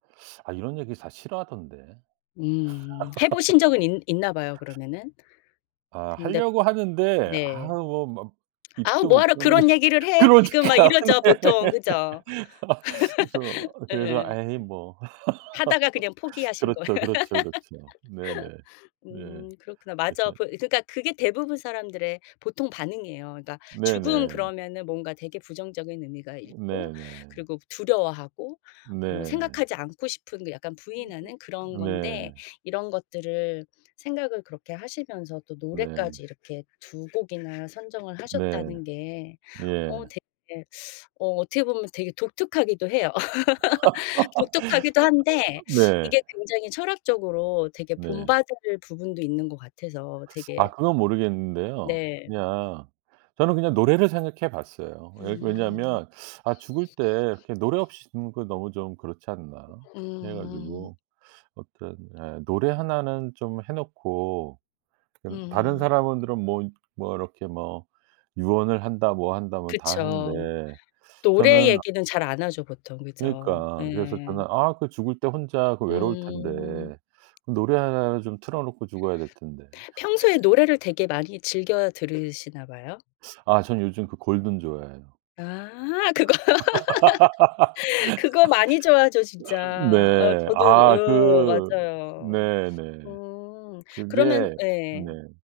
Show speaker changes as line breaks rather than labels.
아 이런 얘기 다 싫어하던데.
음. 해 보신 적은 있 있나 봐요 그러면은?
아
근데
하려고 하는데 아
네.
뭐 막
"아우
입도 못
뭐하러
떼고
그런 얘기를 해 지금." 막
그러니까.
이러죠
네.
보통. 그죠?
그래서 그래서
예.
에이 뭐.
하다가 그냥 포기하신 거.
그렇죠, 그렇죠, 그렇죠. 네네. 예.
음. 그렇구나. 맞아.
그래서
부 그러니까 그게 대부분 사람들의 보통 반응이에요. 그러니까 죽음
네네.
그러면 뭔가 되게 부정적인 의미가 있고
네네.
그리고 두려워하고 뭐
네.
생각하지 않고 싶은 약간 부인하는
[unintelligible]
그런 건데
네.
이런 것들을 생각을 그렇게 하시면서 또
네.
노래까지 이렇게 2 곡이나 선정을
네.
하셨다는 게 어
예.
되게 어 어떻게 보면 되게 독특하기도 해요. 독특하기도 한데 이게
네.
굉장히 철학적으로 되게
네.
본받을 부분도 있는 것 같아서 되게
아 그건 모르겠는데요.
네.
그냥 저는 그냥 노래를 생각해 봤어요. 왜
음.
왜냐면 '아 죽을 때 이렇게 노래 없이 죽는 거 너무 좀 그렇지 않나.' 해
음.
가지고 어떤 예 노래 하나는 좀 해 놓고 그 다른
음.
사람은 들은 뭐 뭐 이렇게 뭐 유언을 한다 뭐 한다 뭐 다
그쵸.
하는데
노래
저는
얘기는 잘 안 하죠 보통. 그죠.
그러니까. 그래서
예.
저는 '아 그 죽을 때 혼자 그 외로울
음.
텐데 그 노래 하나를 좀 틀어 놓고 죽어야 될 텐데.'
평소에 노래를 되게 많이 즐겨 들으시나 봐요?
아 저는 요즘 그 골든 좋아해요.
아 그거.
아
그거 많이 좋아하죠 진짜. 어
네.
저도
아
어
그
맞아요.
네 네.
음. 그러면
그게
예.
네.